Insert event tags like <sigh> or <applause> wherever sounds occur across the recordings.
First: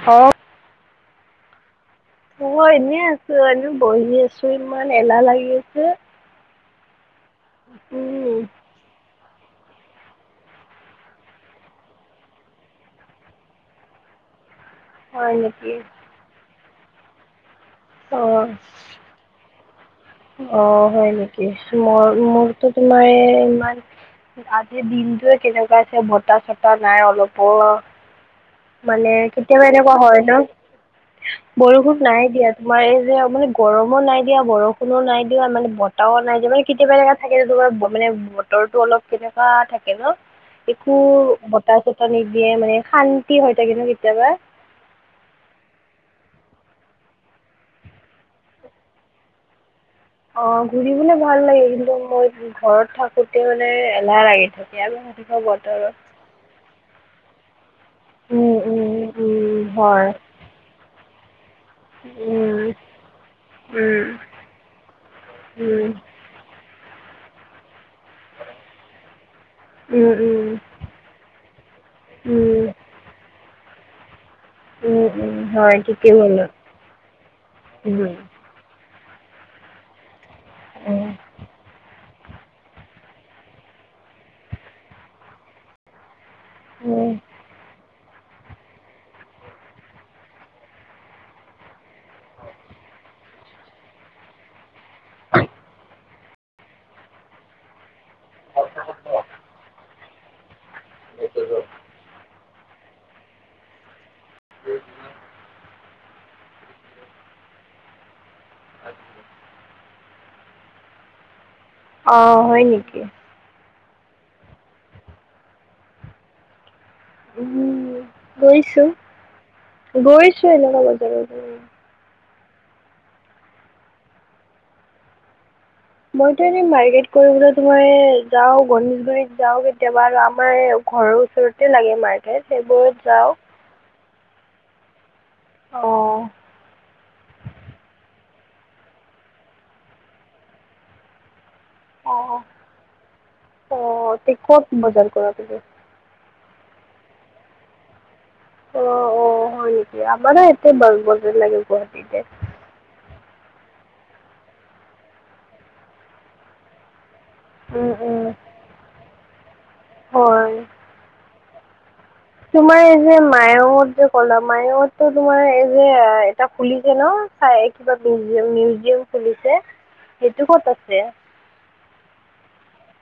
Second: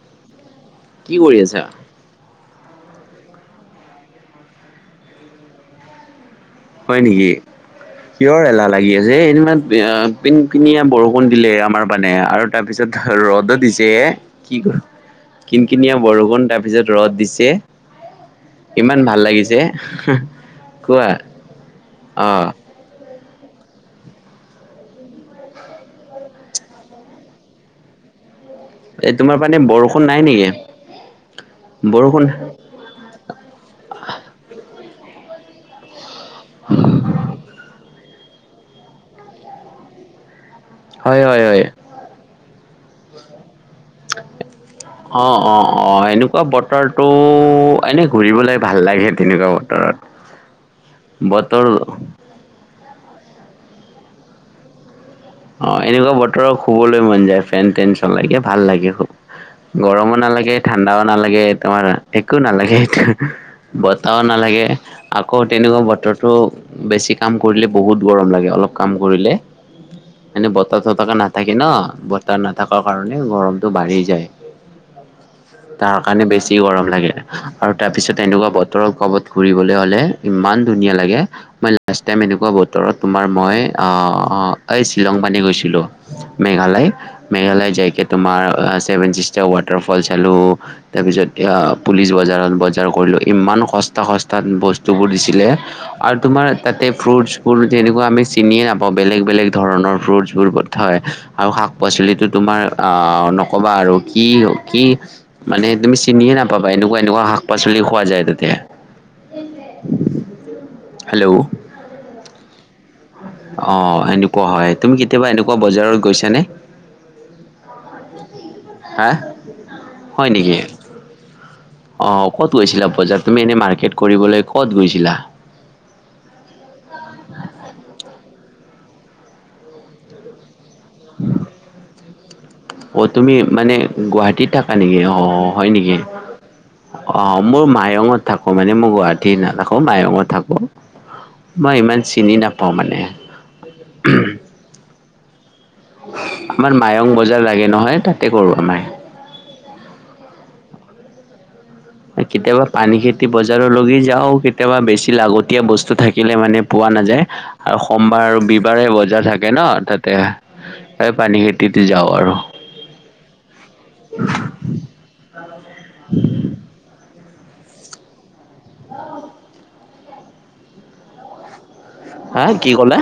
অ', কি কৰি আছা? ও মই এনেই আছো এনেও বহি আছো ইমান এলাহ লাগি আছে। হয় নেকি? <unintelligible> কিহৰ এলাহ লাগি আছে, সেই দিনা পিন্ধ পিনিয়া বৰষুণ দিলে আমাৰ পানে আৰু তাৰপিছত ৰ'দত দিছে কি কৰ হয় কিন নেকি? কিনিয়া বৰষুণ তাৰপিছত ৰদ দিছে। অ'। ইমান ভাল লাগিছে। অ', কোৱা হয় নেকি? মোৰ অ মোৰতো তোমাৰ ইমান আজিৰ দিনটোয়ে কেনেকুৱা আছে বতা চতা নাই অলপো। মানে এই তোমাৰ মানে কেতিয়াবা এনেকুৱা বৰষুণ নাই হয় ন? নেকি? বৰষুণ নাই দিয়াত তোমাৰ এই যে মানে গৰমো নাই দিয়া বৰষুণ নো নাই দিয়া মানে ও নাই যে মানে কেতিয়াবা এনেকা থাকে যে তোমাৰ মানে বতৰো অলপ কেনেকুৱা থাকে ন? একো হয় হয় হয়। বতাহ চতাহ নিদিয়ে মানে শান্তি হৈ থাকে ন কেতিয়াবা? অ', অ', অ', এনেকুৱা বতৰটো এনেই ঘূৰিবলৈ ভাল লাগে তেনেকুৱা বতৰত। অ', ঘুৰিবলৈ ভাল লাগে বতৰ কিন্তু মই ঘৰত থাকোতে মানে এলাহ লাগি থাকে। <unintelligible> অ', এনেকুৱা বতৰত শুবলৈ মন যায় ফেন টেন চলাই <unintelligible> উম ভাল লাগে খুব। উম উম হয় গৰমো নালাগে ঠাণ্ডাও নালাগে তোমাৰ একো উম নালাগে এইটো, উম বতাহও নালাগে আকৌ উম তেনেকুৱা উম বতৰত ত' বেছি কাম কৰিলে বহুত গৰম লাগে অলপ কাম কৰিলে। মানে উম বতাহ চতা নাথাকে ন, বতাহ উম নাথকা কাৰণে গৰমতটো বাঢ়ি যায়। উম উম হয় তাৰ ঠিকেই কাৰণে ক'লা বেছি গৰম লাগে আৰু তাৰ পিছত এনেকুৱা বত <unintelligible> কবাত ঘুৰিবলৈ হলে ইমান ধুনীয়া লাগে, ম টাইম এনেকুৱা বতৰত তোমাৰ মই আহ এই শ্বিলং পানী গৈছিলোঁ। মেঘালয়, মেঘালয় যাইকে তোমাৰ আহ ছেভেন চিষ্টাৰ ৱাটাৰফল চালোঁ তাৰ পিছত আহ পুলিচ বজাৰত বজাৰ কৰিলোঁ, ইমান সস্তা-সস্তাত বস্তুবোৰ দিছিলে। আৰু তোমাৰ তাতে ফ্ৰুট বোৰ এনেকুৱা আমি চিনিয়ে নাপাওঁ বেলেগ-বেলেগ ধৰণৰ ফ্ৰুটছবোৰ পঠ হয় আৰু শাক পাচলিতটো তোমাৰ আহ নক'বা আৰু। কি-কি মানে তুমি চিনিয়ে নাপাবা এনেকুৱা-এনেকুৱা শাক পাচলি খোৱা যায় তাতে। হেল্ল'? অ', হয় নেকি? অ', এনেকুৱা হয়। তুমি কেতিয়াবা এনেকুৱা বজাৰত গৈছানে? উম গৈছোঁ। হা হয় নেকি গৈছোঁ এনেকুৱা বজাৰত। অ', ক'ত গৈছিলা বজাৰ, তুমি এনে মাৰ্কেট কৰিবলৈ কত গৈছিলা? মইতো এনে মাৰ্কেট কৰিবলৈ তোমাৰ যাও গণেশগুৰিত যাও কেতিয়াবা আৰু আমাৰ ঘৰৰ ওচৰতে লাগে মাৰ ঠাইত সেইবোৰ অ', তুমি মানে গুৱাহাটীত থাকা নেকি? অ'। অ', হয় নেকি? অঁ অ', মোৰ মায়ঙত অ', মনে মই গুৱাহাটি নাথাকোঁ মায়ঙত থাকোঁ। মই ইমান চিনি অঁ নাপাওঁ মানে। অঁ তে ক'ত বজাৰ কৰাটো যে। আমাৰ মায়ং বজাৰ লাগে নহয় তাক অ', অ', হয় নেকি? আমাৰে ইয়াতে দচ বছৰ লাগিল। কেতিয়াবা পানী খেতি বজাৰলগি যাও কেতিয়াবা বেছি লাগতিয়া বস্তু থাকিলে মানে পোৱা নাযায়। আৰু উম উম সোমবাৰ আৰু ৰবিবাৰে বজাৰ থাকে ন তাতে, হয় এ পানী খেতিত যাওঁ আৰু। তোমাৰ এ যে মায়ংট যে কলা মায়ঙত টো তোমাৰ এই যে এটা খুলিছে ন? চাই কিবা মউজিয়াম-মিউজিয়াম খুলিছে, সেইটো ক'ত আছে? হা, কি কলা?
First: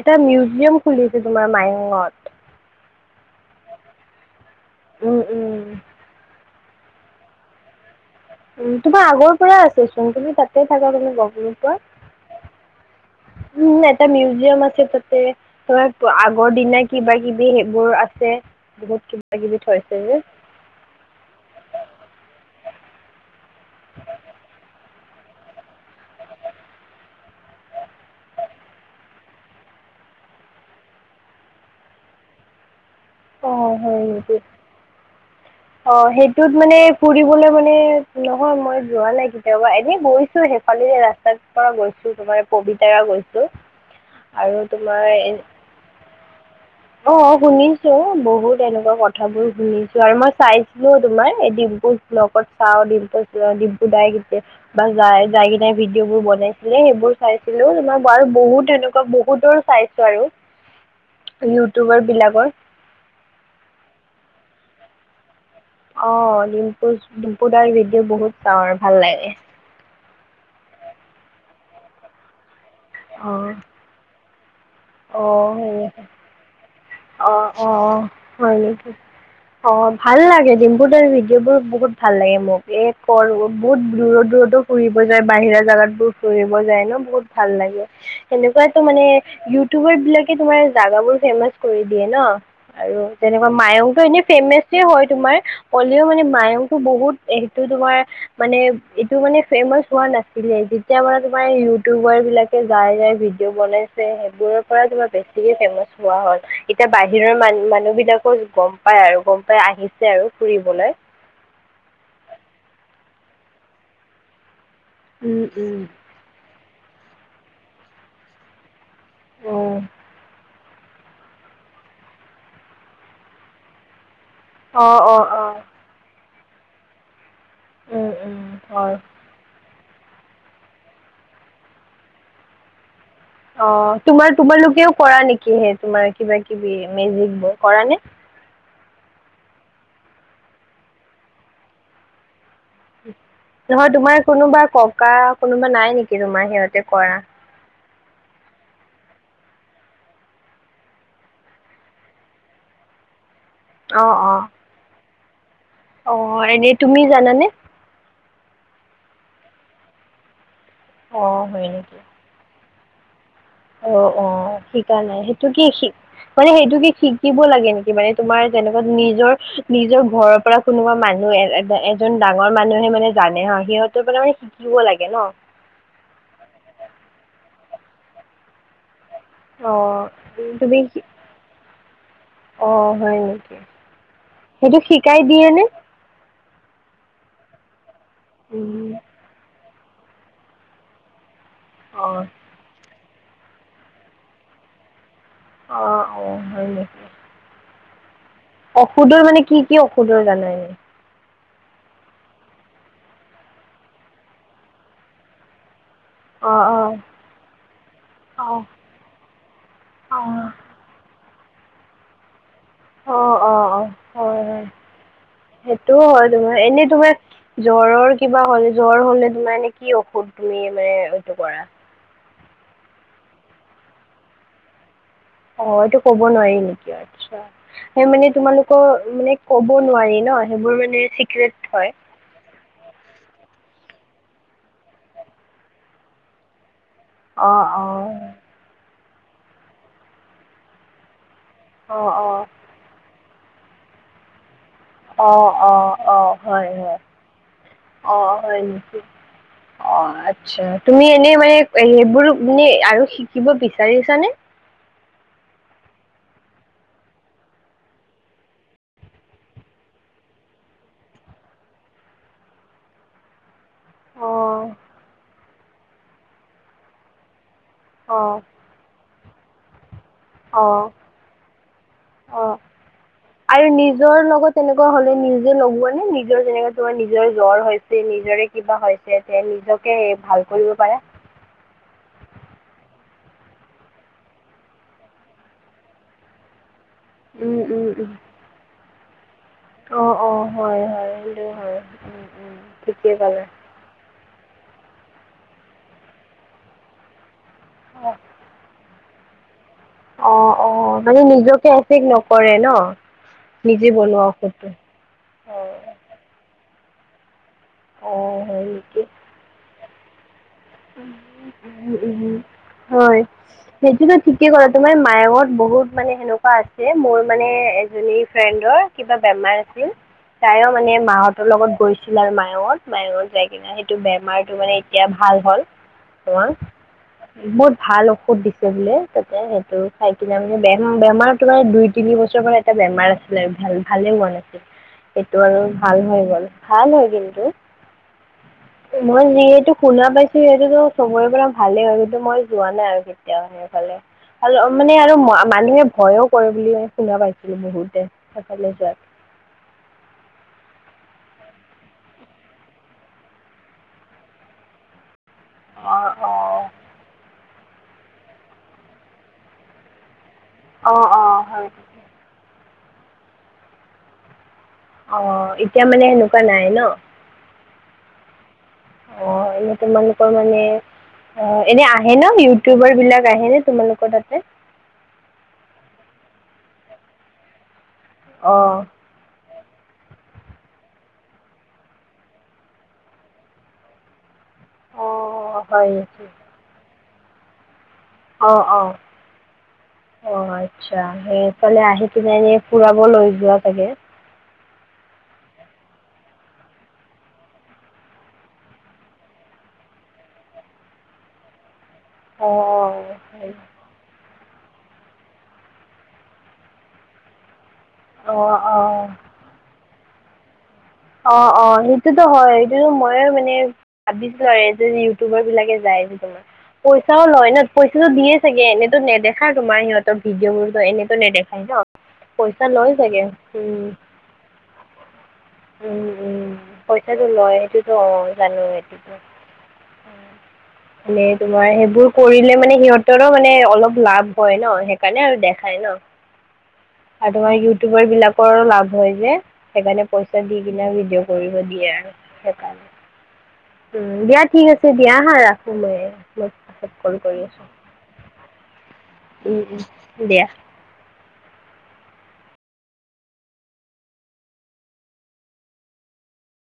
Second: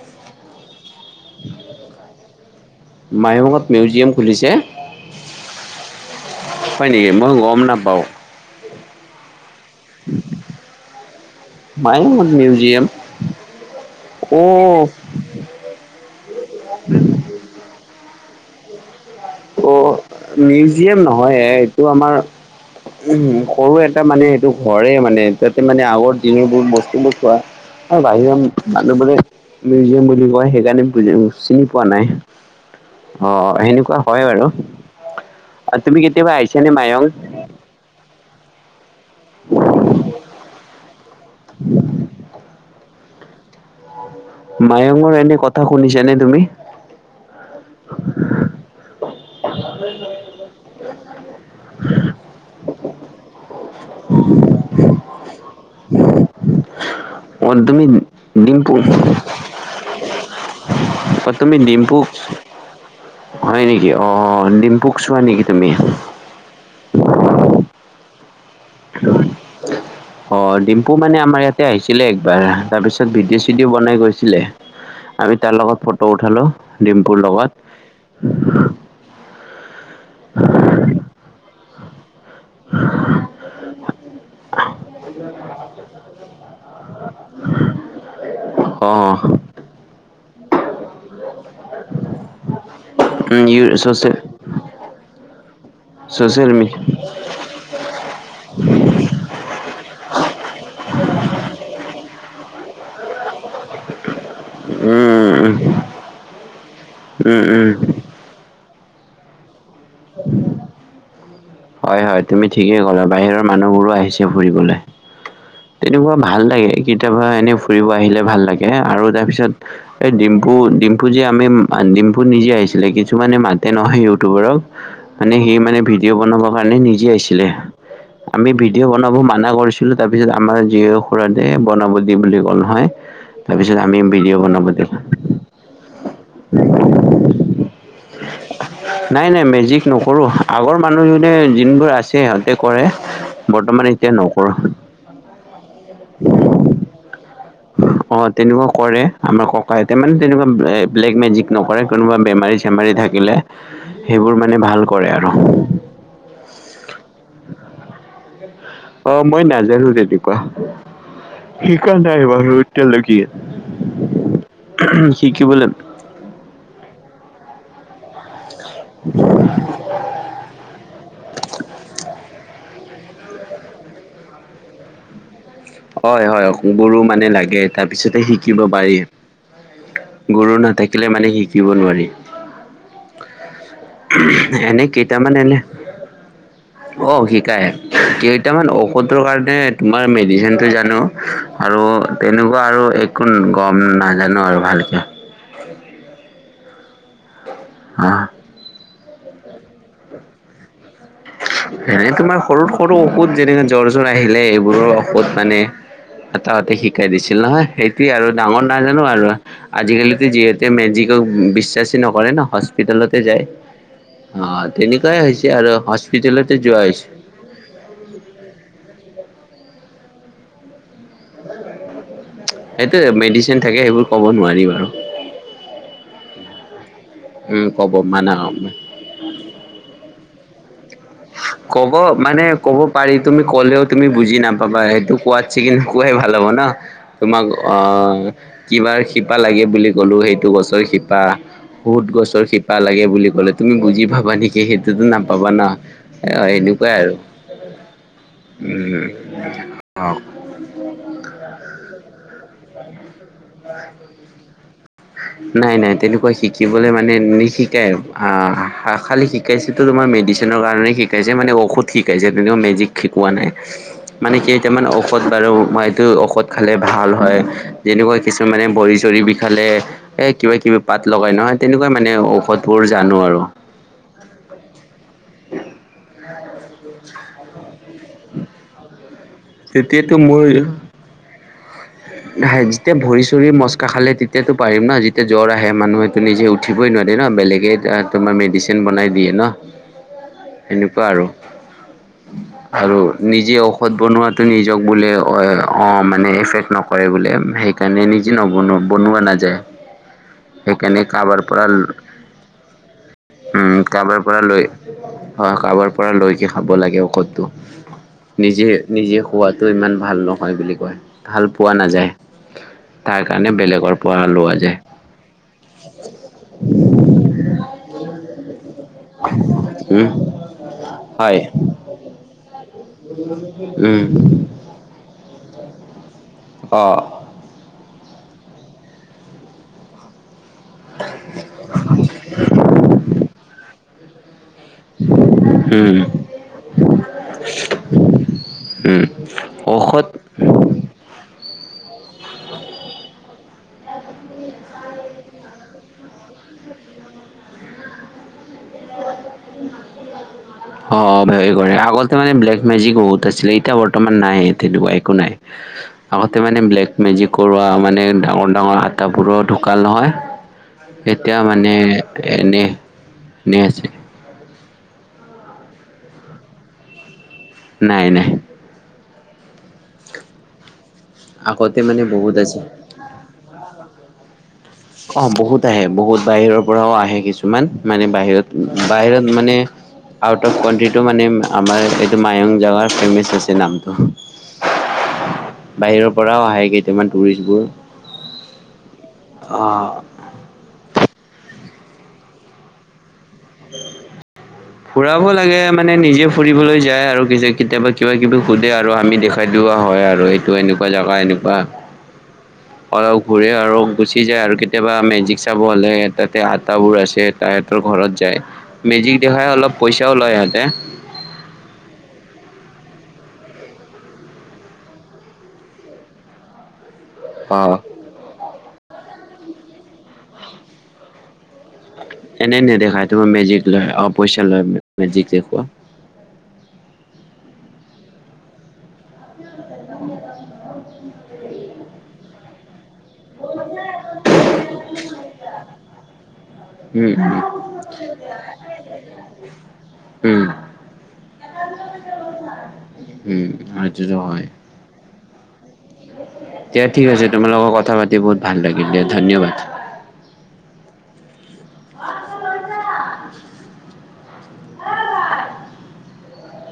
এটা মিউজিয়াম খুলিছে তোমাৰ মায়ংট। মায়ংট মিউজিয়াম খুলিছে। উম, উম। হয় নেকি মই গম নাপাওঁ। উম, তোমাৰ আগৰ পৰা আছে চোন তুমি তাতে থাকা তুমি গম <unintelligible> মায়ঙত মিউজিয়াম উম, এটা অ মিউজিয়াম আছে তাতে। ত আগৰ দিনা কিবা কিবি সেইবোৰ আছে বহুত কিবা কিবি অ থৈছে যে। মিউজিয়াম নহয় এ এইটো আমাৰ উম সৰু এটা মানে এইটো ঘৰে মানে তাতে মানে আগৰ দিনবোৰ বস্তুবোৰ থোৱা। অ', বাহিৰৰ মানুহ বোৰে মিউজিয়াম বুলি কয় সেইকাৰণে বুজি চিনি পোৱা নাই। অ, অ' সেনেকুৱা হয় হয় নেকি বাৰু আৰু অ, তুমি কেতিয়াবা সেইটোত আহিছানে মানে মায়ং ফুৰিবলে মানে নহয় মই যোৱা নাই কেতিয়াবা এনেই গৈছো সেইফালিৰে ৰা <unintelligible> পাৰা গৈছো তোমাৰ পবিতৰা গৈছোঁ। মায়ংৰ এনে কথা শুনিছা নে তুমি? অ, শুনিছো বহুত এনেকুৱা কথাবোৰ শুনিছো আৰু মই চাইছিলো তোমাৰ এই ডিম্পু ব্লকত চাও ডিম্পু ব্লক ডিম্পু দাই কেতিয়া বা যাই যাই কিনে ভিডিঅ' বোৰ বনাইছিলে সেইবোৰ অ চাইছিলো তুমি মই বাৰু বহুত ডিম্পু তেনেকুৱা বহুতৰে চাইছো আৰু। অ, তুমি ডিম্পুক ইউটিউবাৰবিলাকৰ হয় নেকি অ' ডিম্পুক চোৱা নেকি তুমি? অ' ডিম্পুচ ডিম্পু দাৰ ভিডিঅ' বহুত চাওঁ আৰু ভাল লাগে। অ' ডিম্পু মানে আমাৰ ইয়াতে আহিছিলে একবাৰ তাৰপিছত ভিডিঅ' অ' চিডিও বনাই গৈছিলে। আমি তাৰ অ' লগত সেনেকে ফটো উঠালো ডিম্পুৰ অ' অ' হয় লগত। নেকি অ', ভাল লাগে ডিম্পু দাৰ ভিডিঅ' বোৰ বহুত ভাল লাগে মোক এ কৰ বহুত দূৰত দূৰতো ফুৰিব যায় বাহিৰা জাগাত বোৰ ফুৰিব যায় ন বহুত ভাল লাগে। সেনেকুৱাটো অ মানে ইউটিউবাৰ বিলাকে তোমাৰ জাগাবোৰ ফেমাচ কৰি দিয়ে ন। আৰু যেনেকুৱা চচিয়েল মায়ংটো এনেই ফেমাচে হয় তোমাৰ হলেও মানে চচিয়েল মি মায়ংটো বহুত সেইটো তোমাৰ মানে এইটো মানে ফেমাচ হোৱা নাছিলে যেতিয়া মানে তোমাৰ ইউটিউবাৰ বিলাক কে যাই-যাই ভিডিঅ' বনাই ছে সেইবোৰৰ পৰা তোমাৰ উম বেছিকে উম ফেমাচ হোৱা হল এতিয়া বাহিৰৰ উম উম মানুহ বিলাক গম পাই আৰু গম পাই আহিছে আৰু ফুৰিবলৈ। হয়-হয় তুমি ঠিকেই ক'লা বাহিৰৰ মানুহবোৰো আহিছে ফুৰিবলৈ। উম উম তেনেকুৱা ভাল লাগে কেতিয়াবা এনেই ফুৰিব আহিলে ভাল লাগে আৰু তাৰ পিছত উম এই ডিম্পু ডিম পু যে আমি ডিম্পু নিজে আহিছিলে কিছুমানে মাতে ন মেই ইউটিউবাৰক। অ অ মানে অ সি মানে ভিডিঅ' বনাবৰ কাৰণে নিজে আহিছিলে। উম উম আমি ভিডিঅ' হয় বনাব মানা কৰিছো ছিলো তাৰ পিছত আমাৰ জীয় খুড়াটোৱে বনাব দি বুলি ক'ল নহয়। তাৰপিছত আমি অ' তোমাৰ ভিডিঅ' বনাব তোমালোকেও দিলোঁ কৰা নেকি সেই তোমাৰ কিবা কিবি মেজিক বোৰ কৰা নে? নাই-নাই মেজিক নকৰো আগৰ মানুহ যোনে যোনবোৰ আছে সিহঁতে কৰে বৰ্তমান এতিয়া নকৰোঁ। কা কোনোবা নাই নেকি তোমাৰ সিহঁতে কৰা? <unintelligible> অ, তেনেকুৱা কৰে আমাৰ ককা আইতা মানে তেনেকুৱা ব্লেক মেজিক নকৰে কোনোবা বেমাৰী চেমাৰী থাকিলে। অ অ সেইবোৰ মানে ভাল কৰে আৰু। অ, এনে তুমি জানানে? <unintelligible> অ' মই নাজানো তেনেকুৱা অ হয় শিকা নেকি নাই বাৰু এতিয়ালকি। অ', অ' শিকা নাই সেইটো কি শিকিবলৈ শিক মানে সেইটো কি শিকিব লাগে নেকি মানে তোমাৰ যেনেকুৱা নিজৰ নিজৰ ঘৰৰ পৰা কোনোবা মানুহ এ এজন ডাঙৰ মানুহে মানে জানে হা সিহঁতৰ পৰা মানে শিকিব লাগে ন'। হয় -হয় গুৰু মানে লাগে তাৰ পিছতে শিকিব পাৰি। অ', গুৰু তুমি নাথাকিলে মানে শিকিব নোৱাৰি। অ', হয় নেকি সেইটো এনে শিকাই কেইটামান দিয়ে এনে। নে অ, শিকাই কেইটামান উম, ঔষধৰ কাৰণে তোমাৰ মেডিচিন টো জানো। আৰু অ', তেনেকুৱা আৰু একো গম নাজানো আৰু ভালকে। অ', অ', হয় নেক আ ঔষোধৰ মানে কি- কি ঔষোধৰ জানা এনে? <unintelligible> হেৰি তোমাৰ সৰু -সৰু ঔষোধ যেনেকে জ্বৰ চৰ আহিলে এইবোৰৰ ঔষোধ মানে। এ অ', তাহতে অ', শিকাই দিছিল নহয় সেইটোয়ে আৰু ডাঙৰ অ', নাই। নাজানো আৰু আজিকালিতো অ', যিহেতু মেজিকক বিশ্বাচে নকৰে ন' হচ হস্পিতলতে অ', যায় অ', অ', হয় অ, হয় তেনেকুৱাই হৈছে আৰু সেইটোও হয় হস্পিতেলতে তোমাৰ যোৱা এনে হৈছে। তোমাৰ জ্বৰৰ কিবা হ'ল জ্বৰ হলে তোমাৰ এনে কি ঔষধ তুমি মানে এইটো কৰা? সেইটোয়ে মেডিচিন থাকে সেইবোৰ ক'ব নোৱাৰি বাৰু। অ, এইটো ক'ব নোৱাৰি নেকি আচ্ছা উম ক'ব সেই মানে মানা তোমালোকৰ মানে ক'ব নোৱাৰি ন, সেইবোৰ মানে ঠিক ক'ব মানে ক'ব পাৰি তুমি ক'লেও তুমি বুজি নাপাবা সেইটো কোৱাত ছেগেন কোৱাই ভাল হ'ব না। তোমাক অ আ অ কিবাৰ শিপা লাগে বুলি ক'লোঁ সেইটো গছৰ শিপা। অ বহুত গছৰ অ শিপা লাগে বুলি ক'লে তুমি বুজি পাবা নেকি সেইটোতো অ নাপাবা না। এ অ, হয় এনেকুৱাই হয় আৰু অ হয় নেকি উম অ অহ। আচ্ছা তুমি এনেই মানে সেইবোৰ মানে আৰু শিক <unintelligible> নাই -নাই তেনেকুৱা শিকিবলৈ মানে নিশিকাই আহ খালি শিকাইছিল টো তোমাৰ মেডিচিনৰ কাৰণে শিকাইছে মানে ঔষধ শিকাইছে তেনেকুৱা মেজিক শিকোৱা নাই অ মানে কেইটামান ঔষধ বাৰু মই এইটো ঔষধ খালে ভাল হয়। অ যেনেকৈ কিছুমানে বৰি চৰি বিষালে এই কিবা- অ কিবি পাত লগাই নহয় তেনেকুৱা মানে অ ঔষধবোৰ জানো আৰু। নিজৰ লগত তেনেকুৱা হলে নিজে লগোৱা নে নিজৰ যেনেকা তোমাৰ নিজৰ জ্বৰ হৈছে নিজৰে কিবা হৈ ছে তে নিজকে তেতিয়াতো ভাল কৰিব পাৰা। ধাই যেতিয়া ভৰি চৰি মচকা খালে তেতিয়াতো পাৰিম না যেতিয়া জ্বৰ আহে মানুহেটো নিজে উঠিবই নোৱাৰি। যে ন'বেলেগেই তোমাৰ মেডিচিন বনাই দিয়ে ন'। অঁ অঁ হয় সেনেকুৱা হয় আৰু সেইটো হয় উম উম -আৰু ঠিকেই ক'লা নিজে ঔষ ঔষধ বনোৱাটো নিজক বোলে অ, মানে এফেক্ট নকৰে বোলে‌ সেই সেইকাৰণে নিজে নবনোৱা বনোৱা নাযায়। অ', অ', সেইকাৰণে মানে কাৰোবাৰ পৰা নিজকে এফেক নকৰে ন উম নিজে কাৰোবাৰ বনোৱা পৰা লৈ ঔষধটো। হয় কাৰোবাৰ অঁ পৰা লৈকে খাব লাগে ঔষধটো। অঁ হয় নিজে- নেকি নিজে খোৱাটো ইমান ভাল নহয় বুলি কয় ভাল পোৱা উম নাযায়। উম হয় তাৰ কাৰণে বেলেগৰ সেইটোতো পৰা ঠিকে লোৱা ক'লা যায় তোমাৰ মায়ঙত বহুত মানে সেনেকুৱা আছে মোৰ মানে এক ভনী ফ্ৰেণ্ডৰ কিবা বেমাৰ আছিল উম তাইও মানে হয় মাহঁতৰ লগত গৈছিল আৰু মায়ঙত মায়ঙত যাই কিনা সেইটো উম বেমাৰটো মানে এতিয়া ভাল হল অমান অ বহুত ভাল ঔষধ দিছে বোলে তাতে সেইটো খাই কিনে মানে বেমাৰ -বেমাৰ তোমাৰ দুই, তিনি বছৰৰ পৰা এটা বেমাৰ আছিলে ভাল ভালে হোৱা নাছিল। এইটো আৰু উম ভাল হৈ গ'ল ভাল হয় কিন্তু। উম মই এনেটো ঔষধ শুনা পাইছোঁ সি সেইটোতো চবৰে পৰা ভালেই হয় <unintelligible> মই যোৱা নাই আৰু কেতিয়াও সেইফালে। ভাল মানে আৰু মানুহে ভয়ো কৰে বুলি শুনা পাইছিলো বহুতে সেফালে যোৱাত <unintelligible> অ অ ভয় কৰে আগতে মান ব্লেক মেজিক বহুত আছিলে এতিয়া বৰ্তমান নাই তেনেকুৱা একো নাই অঁ আগতে মানে অঁ ব্লেক মেজিক কৰুৱা মানে ডাঙৰ ডাঙৰ আটাবোৰৰ ঢুকাল নহয়। অঁ অঁ তেতিয়া হয় মানে এনে নেজ অ এতিয়া মানে সেনেকুৱা নাই ন নাই নাই অ এনে তোমালোকৰ মানে অ আগতে এনেই মানে আহে ন বহুত আছে ইউটিউবাৰ বিলাক আহে নে তোমালোক কৰ তাতে অ বহুত আহে বহুত বাহিৰৰ পৰাও আহে কিছুমান মানে বাহিৰত অঁ বাহিৰত মানে আউট অফ কনটিটো মান আমাৰ এইটো মায়ং জেগাৰ ফেমাচ আছে নামটো অঁ হয় বাহিৰৰ নেকি পৰাও আহে কেইটামান টুৰিষ্টবোৰ অ অ অ অ আচ্ছা সেইফালে আহি পিনে এনে ফুৰাব লৈ যোৱা চাগে ফুৰাব লাগে মানে নিজে ফুৰিবলৈ যায় আৰু কেতিয়াবা কিবা কিবি সুধে আৰু আমি দেখ খুৱাই দোয়া হয় আৰু এইটো এনেকুৱা জোগা এনেকুৱা অলপ ঘূৰে অঁ আৰু গু চি যায় আৰু কেতিয়াবা মেজিক চাব হ'লে তাতে আটাবোৰ আছে তাই হেতৰ ঘৰত যায় অঁ অঁ অঁ মেজিক দেখাই অলপ পইচাও লয় সিহঁতে অ অ সেইটোতো হয় সেইটোতো মই মানে ভাবিছিলো এইয়ে ইউটিউবাৰ বিলাকে যাই যে তোমাৰ পইচাও লয় অ পই দিয়ে চাগে এনেই টো নেদেখাই তোমাৰ সিহঁতৰ ভিডিঅ বোৰো এনেত নেদেখায় ন এনেই পইচা লয় নেদেখা চাগে তোমাৰ মেজিক লয় উম অ পইচা লয় মেজিক দেখুৱা উম উম পইচাটো লয় সেইটোত অ জানো সেইটোত মানে তোমাৰ সেইবোৰ কৰিলে মানে সিহঁত সিহঁতৰো মানে অলপ লাভ হয় ন সেইকাৰণে আৰু দেখাই ন উম আৰু তোমাৰ ইউটিউবাৰ বিলাকৰ লাভ হয় যে সেইকাৰণে উম পইচা উম দি কিনে ভিডিঅ' কৰিব দিয়ে আৰু সেইকাৰণে উম উম সেইটোতো দিয়া হয় ঠিক আছে দিয়া হা ৰাখো মই দিয়া পাছত ঠিক কল আছে কৰি তোমাৰ আছো লগত কথা পাতি বহুত ভাল লাগি গিলে ধন্য উম উম দিয়া <unintelligible>